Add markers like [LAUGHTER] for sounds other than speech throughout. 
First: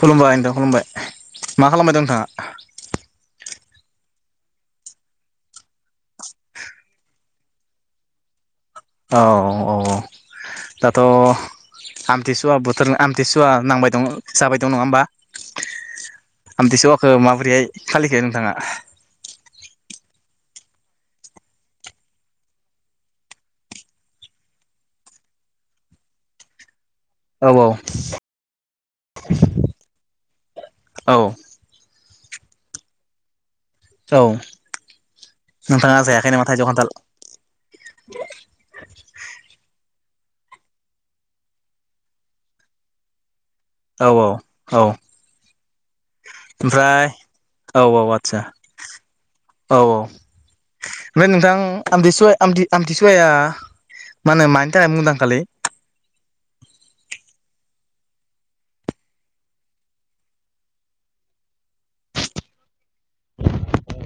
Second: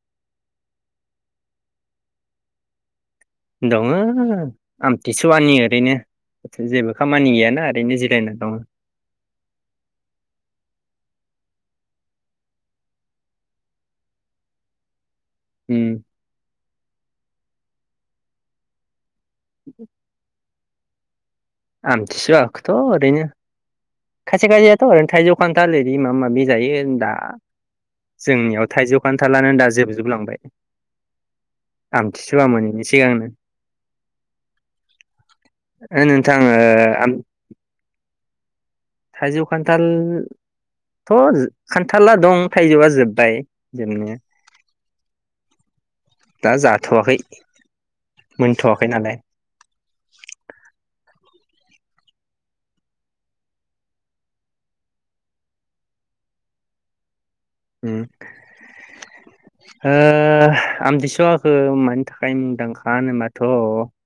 खुलुमबाय नोंथां खुलुमबाय। मा खालामबाय दं नोंथाङा? दङो आमथिसुवानि ओरैनो जेबो खामानि गैयाना ओरैनो जिरायना दङो। औ औ दाथ' आमथिसुवा बोथोर आमथिसुवा नांबाय दं जाबाय दं नङा होमबा? उम। आमथिसवाखो माबोरैहाय फालिखो नोंथाङा? [INAUDIBLE] आमथिसुखोथ' ओरैनो खायसे खायसेयाथ' ओरैनो थाइजौ खान्थाल ओरै माबा माबि जायो। दा औ जोंनियाव थाइजौ खान्थालानो दा जोबजोबलांबाय। औ आ मथिसुवा मोनैनि सिगांनो। औ नोंथाङा ओ जायाखै नोंथां ना मा ओ थाइजौ खान्थाल? आम [INAUDIBLE] थाइजौ खान्थालथ' खान्थाला दं थाइजौआ जोब्बाय। औ जोबनाया औ औ। दा ओमफ्राय जाथ'वाखै औ औ आटचा मोनथ'वाखै नालाय औ औ। ओमफ्राय नोंथां आमथिसुवा आमथि-आमथिसुवाया मा होनो मानि थाखाय मुंदांखालै? आमथिसुवाखौ मानि थाखाय मुंदांखा होनोबाथ'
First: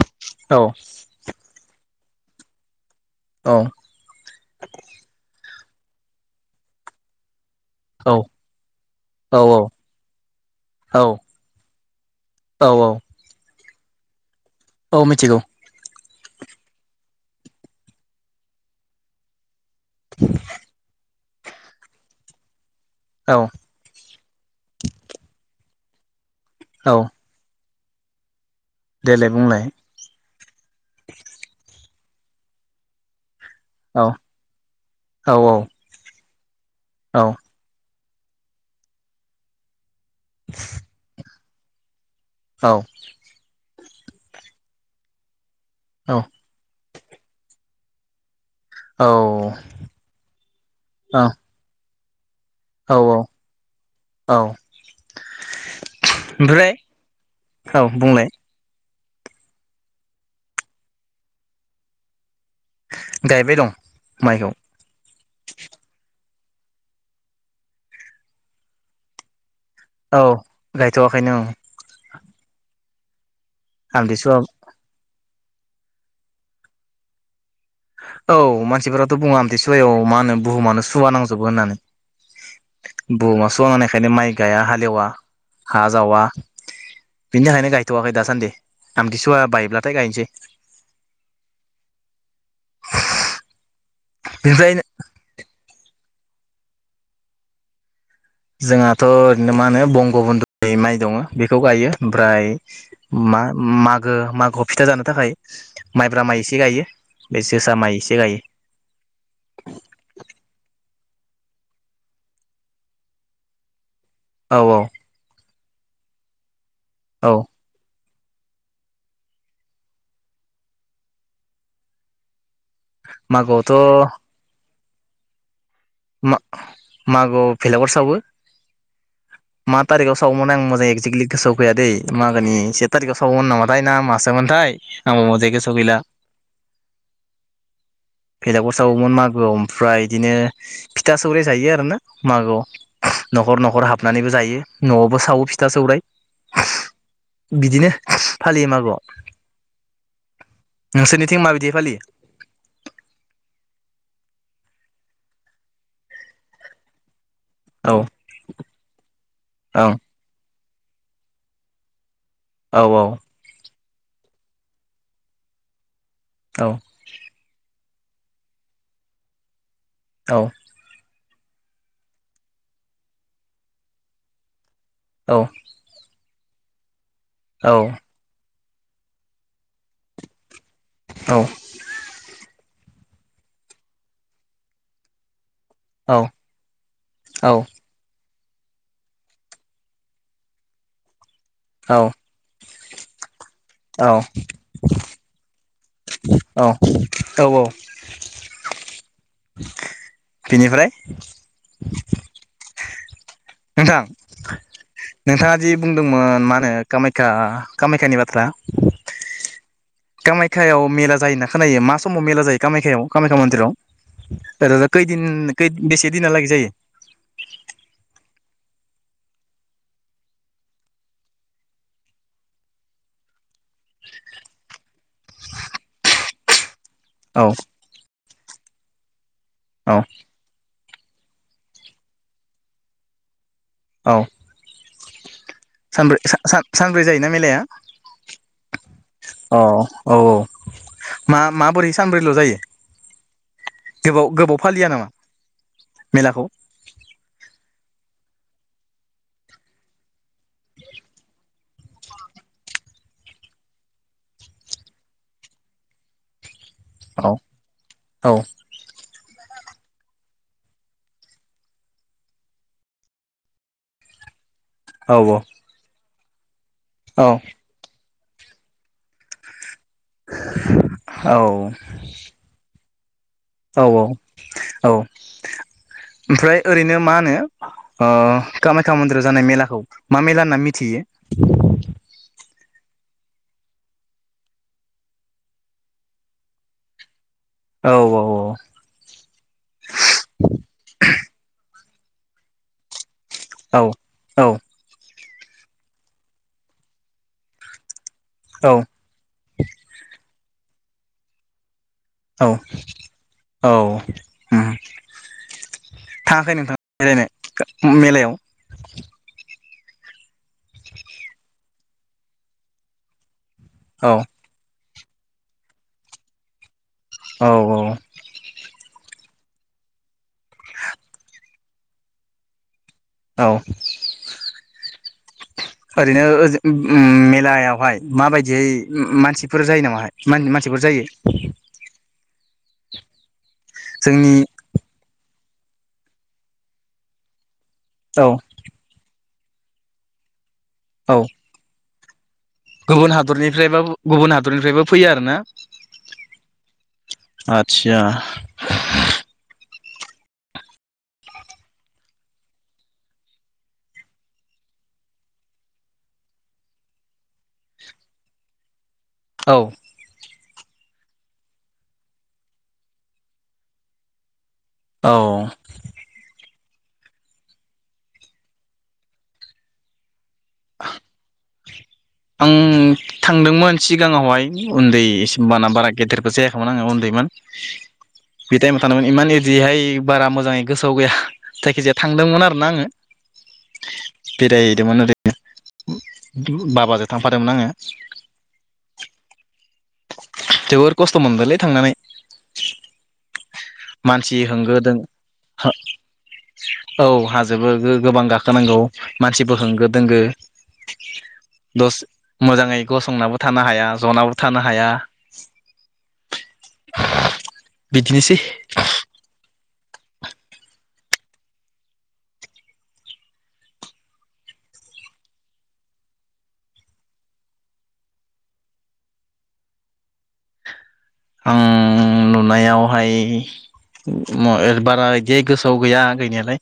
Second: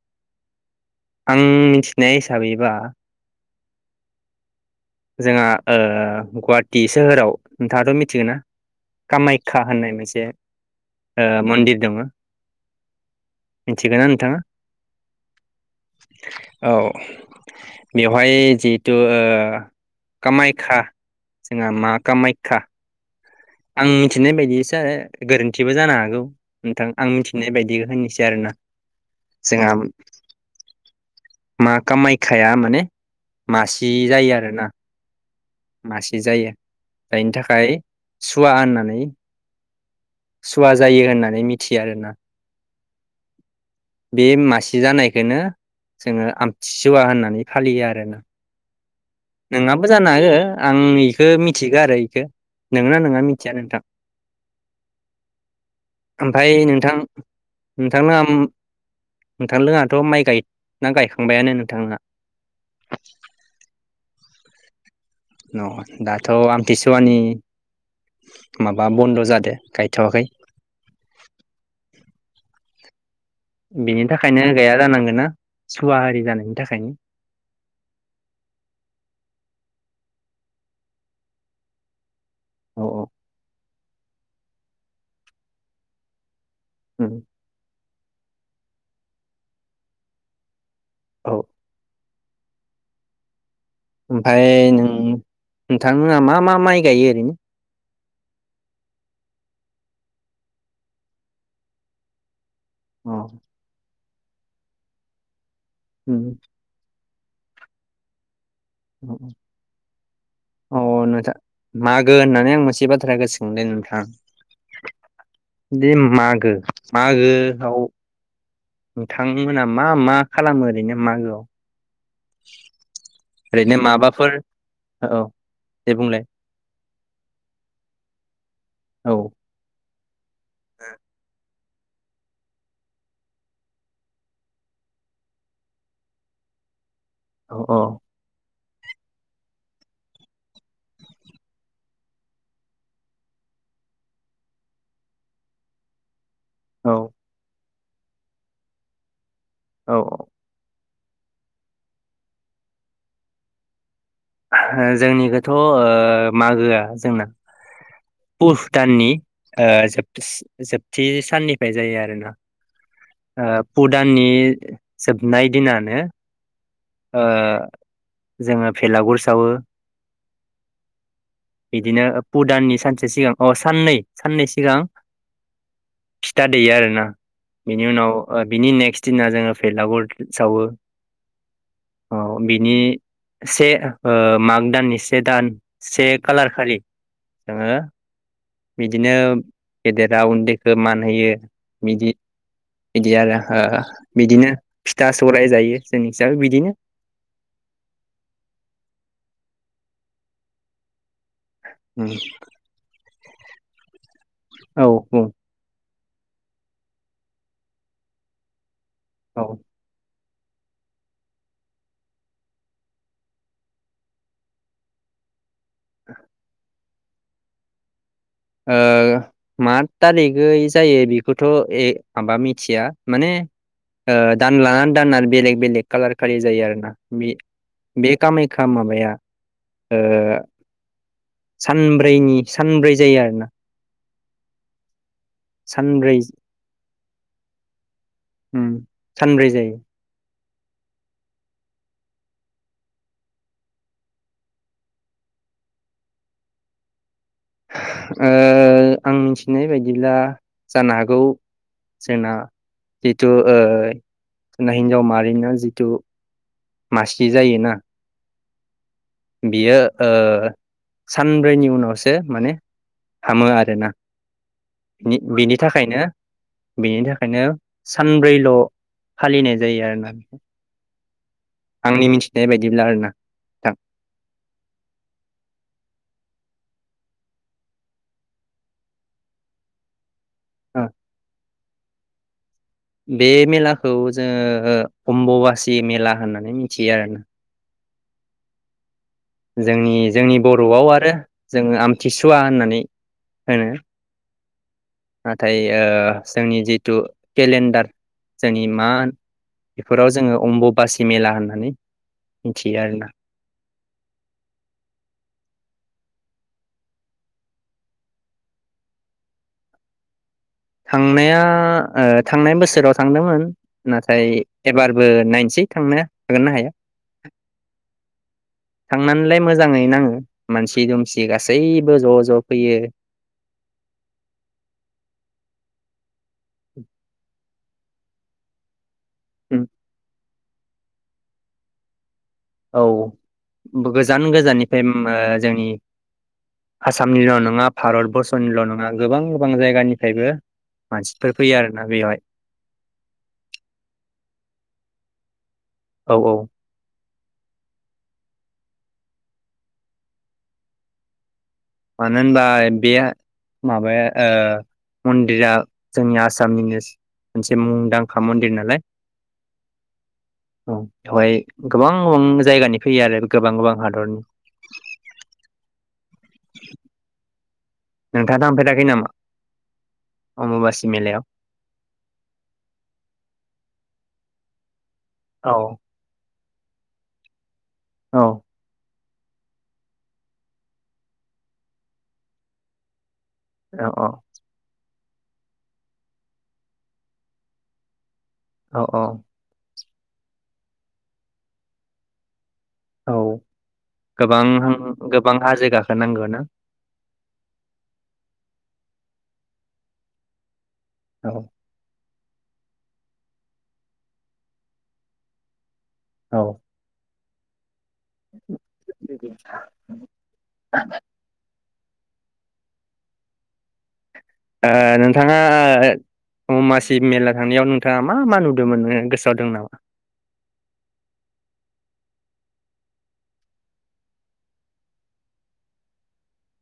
औ। आं मि थिनाय हिसाबैबा औ। जोंहा ओ गुवाहाटि सोहोराव नोंथाङाथ' औ मिथिगौ ना औ कामायख्या होननाय मोनसे औ ओ मन्दिर दोङो। औ औ मिथिगोना नोंथाङा? औ मिथिगौ। औ बेवहाय जिहेथु ओ कामायखा जोंहा मा कामायख्या औ। मिथिनाय बायदिसो आरो गोरोन्थिबो जानो हागौ। नोंथां औ आं मिथिनाय बायदि होननोसै आरोना। देलाय बुंलाय। जोंहा मा कामायखाया माने मासे औ जायो आरोना। औ औ। बि जायो‌। औ जायनि थाखाय सुवा होननानै सुवा जायो होननानै मिथ थि आरो ना। औ बे मासे जानायखोनो औ जोङो आमथि सुवा होननानै फालियो आरो ना। [INAUDIBLE] नोंआबो जानो हागौ आं औ इखो मिथिगो आरो खो नोंगो ना नङा औ मिथिया नोंथां औ ओमफाय ओमफ्राय नोंथां औ नोंथांना बुंलाय आम नोंथां लोङाथ' माइ गाय ना गायखांबायानो नोंथांहा? गायबाय दं माइखौ अ दाथ' आमथिसुवानि माबा बन्द जादो औ गायथ'वाखै गायथ'वाखैनो औ बिनि आमथिसुवा थाखायनो गाया जानांगोना। सुवा आरि जानायनि थाखाय। औ मानसिफोराथ' बुङो आमथि सुवायाव मा होनो बुहुमानो सुवा नांजोबो होननानै। औ औ बुहुमा सुवा माने बेखायनो माइ गाया हालेवा हा जावा उम बिनि थाखायनो गाय गायथ'वाखै दासान्दि आमथिसुवा बायोब्लाथाय गायनोसै औ ओमफाय बेनिफ्राय नों नोंथांमोना मा मा माइ गायो ओरैनो? जोंहाथ' ओरैनो मा होनो बंग बंधु माइ दङ बेखौ गायो ओमफ्राय अ मा माग गो मागोआव फिथा जानो थाखाय उम माइब्रा माइ एसे गायो। बे जोसा माइ एसे गायो। औ नो मागो होननानै आं मोनसे बाथ्राया गोसोखांदों नोंथां। औ औ बेे मागो मागो औ आव नोंथांमोना मा मा खालामो ओरैनो मागोआव ओरैनो मागोआवथ' माबाफोर औ औ। दे बुंलाय मा मागोआव भेलागुर सावो औ मा तारिक आव सावमोन आं मोजां एक्जेकलि गोसोआव फैया दै मागोनि से थारिखआव सावोमोन नामाथाय ना मासोमोनथाय आंबो मोजांयै गोसोआव गैला। अह अ। बेलागुर सावोमोन मागोआव ओमफ्राय इदिनो फिथा सौराइ जायो आरो ना मागोआव न'खर न'खर हाबनानैबो जायो न'आवबो सावो फिथा सौराय। औ बिदिनो फालियो मागोआव औ औ। नोंसोरनिथिं मा बादि फालियो? जोंनिखौथ' ओ मागोआ जोंना औ भुभ दाननि ओं जोबथा जोबथि साननिफ्राय जायो आरो ना औ औ। फु दाननि जोबनाय दिनानो औ ओ जोङो भेलागुर सावो औ बिदिनो फुदाननि सानसे सिगां अ साननै साननै सिगां औ। फिथा दैयो आरोना। औ बिनि उनाव ओ बिनि नेक्स्ट दिना जोङो भेलागुर सावो। औ औ बिनि से ओ माग दाननि से दान औ सेेर कालार खालि जोङो बिदिनो गेदेरा उन्दैखौ मान होयो। बिदि बिदि आरो ओ बिदिनो फिथा सौराइ जायो। जोंनि हिसाबै अ बिदिनो औ औ। बिनिफ्राय [INAUDIBLE] नोंथां औ औ नोंथाङा दि बुंदोंमोन मा होनो कामाख्या कामाख्यानि बाथ्रा औ कामाख्या याव मेला जायो होनना खोनायो मा समाव मेला जायो कामाख्या याव कामाख्या मन्दिराव ओरै खैदिन बेसे दिनाहा लागै जायो मा थारिखै जायो बेखौथ' ए माबा मिथिया माने दानलानानै दाननानै बेलेग बेलेग कालार खालि जायो आरो ना बे औ बे खामायखा माबाया औ ओ सानब्रैनि सानब्रै जायो आरो [UNINTELLIGIBLE] औ सानब्रै [UNINTELLIGIBLE] ब्रै जायोना मेलाया उ सानब्रै औ जायो औ औ मा माबोरै सानब्रैल' जायो गोबाव गोबाव फालिया नामा मेलाखौ आं मिथिनाय बायदिब्ला जानो हागौ जोंना जिथु जोंना हिनजाव माहारिनो जिथु मासलि औ जायोना औ बियो सानब्रैनि उनावसो माने हामो आरोना औ औ बिनि थाखायनो बेनि औ थाखायनो सानब्रैल' फालिनाय जायो आरो ना औ आंनि मिथिनाय बायदिब्ला आरोना नोंथां औ औ औ ओमफ्राय ओरैनो मा होनो कामाख्या मन्दिराव जानाय मेलाखौ मा मेला होनना औ मिथियो बे मेलाखौ जोङो अम्बबासि मेला होननानै मिथियो आरोना औ औ औ जोंनि जोंनि बर'आव आरो जोङो आमथिसुवा होननानै होनो औ नाथाय ओ जोंनि जिथु केलेन्डार जोंनि औ मा होन बेफोराव जोङो अम्बुबासि मेला होननानै औ मिथियो आरोना औ उम थाङाखै नोंथां, बेरायनो मेलायाव? थांनाया ओ थांनाय बोसोराव थांदोंमोन। औ नाथाय एबारबो नायनोसै थांनो हागोन ना हाया। औ औ थांनानैलाय मोजाङै नाङो मानसि दुमसि गासै गासैबो ज' ज' फैयो औ बिदिनो ओजो ओ ओरैनो मेलायाव बेवहाय माबायदि उम मानसिफोर जायो नामाहाय माहोनो मानसिफोर जायो औ गोजान जोंनि गोजान निफ्राय ओ जोंनि आसामनिल' नङा औ भारतबर्सनिल' नङा गोबां गोबां जायगानिफ्रायबो औ मानसिफोर फैयो आरोना बेवहाय गुबुन हादरनिफ्रा बा गुबुन हादरनिफ्रायबो फैयो आरो ना? औ औ आतचा मानो होनबा बे माबाया ओ मन्दिरा जोंनि आसामनिनो मोनसे मुंदांखा मन्दिर नालाय। औ औ बेवहाय गोबां गोबां जायगानि फैयो आरो गोबां गोबां हादरनि औ नोंथांङा थांफेराखै नामा? अम्बुबासि मेलायाव आं थांदोंमोन सिगाङावहाय उन्दै औ होनबाना बाना गेदेरबो जाया होनबा आङो उन्दैमोन औ बि थायम थांनाय माने इमान इदिहाय बारा मोजाङै गोसोआव गैया, जायखिजाया थांदोंमोन आरो ना आङो औ बेराय होयदोंमोन बा बा जों थांफादोंमोन आङो औ औ जोबोर खस्थ' मोनदोंलै थांनानै। औ मानसि गोबां होंगो द गोबां हाजो गाखोनांगौ ना औ हाजोबो गोबां गाखोनांगौ मानसिबो होंगो दोंगो औ दस मोजाङै गसंनाबो थानो हाया जनाबो थानो हाया औ बिदिनोसै आ [INAUDIBLE] नोंथाङा अमासि मेला थांनायाव नोंथाङा मा मा नुदोंमोनो गोसोआव दं नामा आं नुनायावहाय बारा बिदि गोसोआव गैया गैनायालाय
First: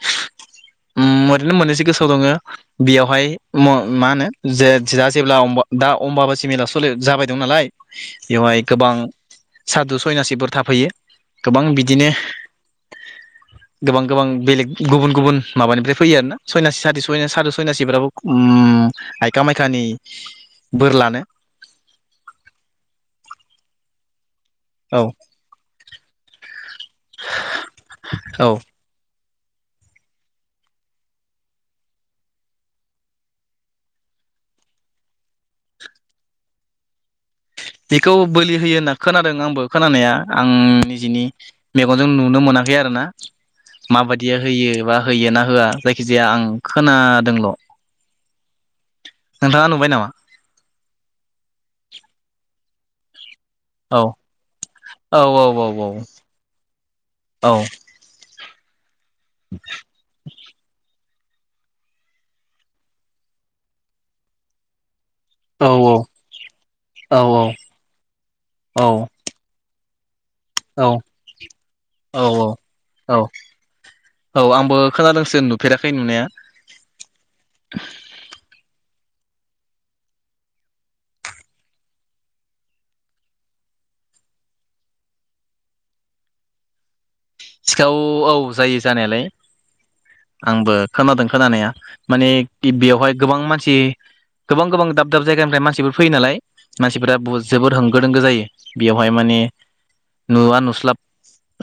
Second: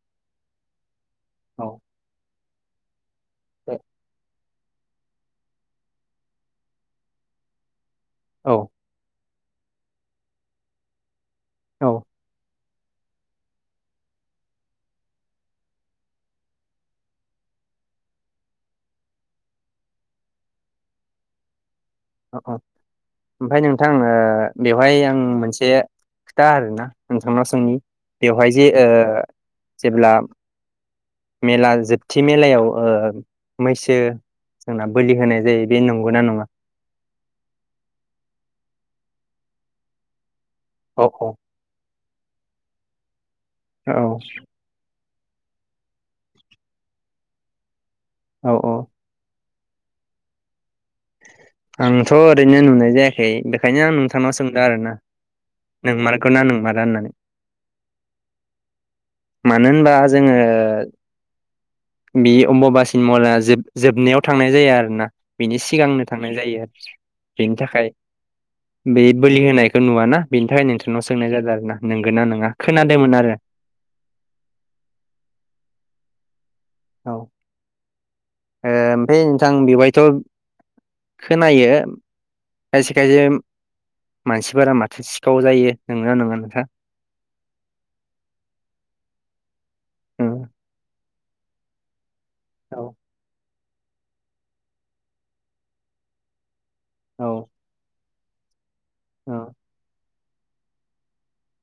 ओरैनो औ मोननैसो गोसोआव दङ बेयावहाय म मा होनो जे जेब्ला दा अम्बाबासि मेलायाव सोलि जाबाय दं नालाय औ बेवहाय गोबां सादु सयनासिफोर थाफैयो गोबां बिदिनो गोबां गोबां बेलेग गुबुन गुबुन माबानिफ्राय फैयो आरोना सयनासि सााथ सय साद' सयनासिफ्राबो आयख मायखानि बोर लानो औ औ ओमफ्राय नोंथां बेवहाय औ आं मोनसे खिथा आरोना नोंथांना सोंनि औ बेवहाय जे जेब्ला मेला जोबथि मेलायाव मैसो जोंना बोलि होनाय जायो बे नंगौना नङा बेखौ बोलि होयो होनना खोनादों आंबो खोनानाया आं औ निजिनि न जों नुनो मोनाखै आरो ना औ माबायदिया होयो बा होयो ना होआ जायखिजाया आं खोनादोंल' औ औ नोंथाङा नुबाय नामा आंथ' ओरैनो नुनाय जायाखै ओंखायनो आं औ नोंथांनाव सोंदों आरो ना औ औ औ औ नोंमारगौ ना नोंमारा होननानै औ मानो होनबा जोङो बे अम्बुबासिन मला जोब जोबनायाव थांनाय जाया आरो ना बेनि सिगांनो थांनाय जायो आरो औ बेनि थाखाय बे बोलि होनाय खौ नुआ ना औ औ नंगोना औ नङा खोनादोंमोन औ आरो औ आंबो खोनादोंसो नुफेराखै नुनाया औ ओ [UNINTELLIGIBLE] ओमफ्राय नोंथां बेवहायथ खोनायो खायसे खायसे मानसिफोरा माथो सिखाव जायो नोंगौना नंङा नोंथा सिखाव औ जायो जानायालाय उम आंबो खोनादों खोनानाया माने औ बेवहाय गोबां मानसि मानसि गोबां गोबां दाब दाब जायगानिफ्राय मानसिफोर फैयो नालाय मानसिफोरा औ जोबोद होंगो दोंगो जायो बेयावहाय औ माने नुवा नुस्लाब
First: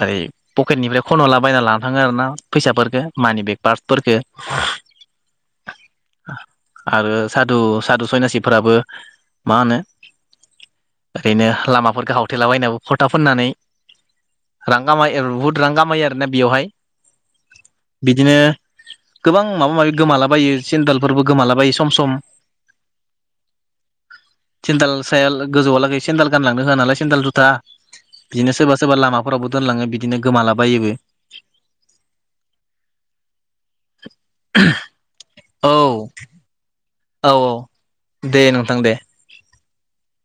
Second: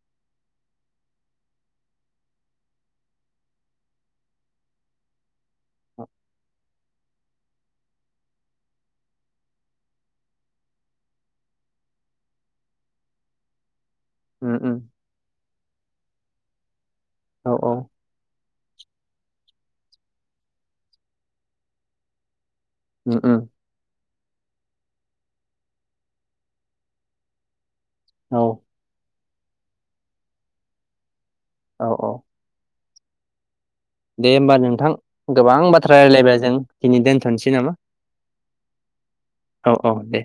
ओरै पकेटनिफ्राय खन हरला बायना लानो थांङो आरोना फैसाफोरखो मानि बेग पार्फोरफोरखौ औ आरो सादु सादु सयनासिफोराबो मा होनो ओरैनो लामाफोरफोरखौ हावटेला बायनो फरथा फोननानै उम उम रां खामाय बुहुद रां गामायो आरोना बेयावहाय औ औ बिदिनो गोबां माबा माबि गोमालाबायो सेन्देलफोरबो गोमालाबायो सम सम उम उम सेन्देल साया गोजौआ लागै सेन्देल गानलांनो होआ नालाय सेन्देल जुथा औ बिदिनो सोरबा सोरबा लामा फोसावनो दोनलाङो बि बिदिनो गोमालाबायोबो औ औ दे होमबा नोंथां गोबां औ बाथ्रा राय्लायबाय जों दिनै औ औ दोनथ'नोसै नामा दे नोंथां दे औ औ दे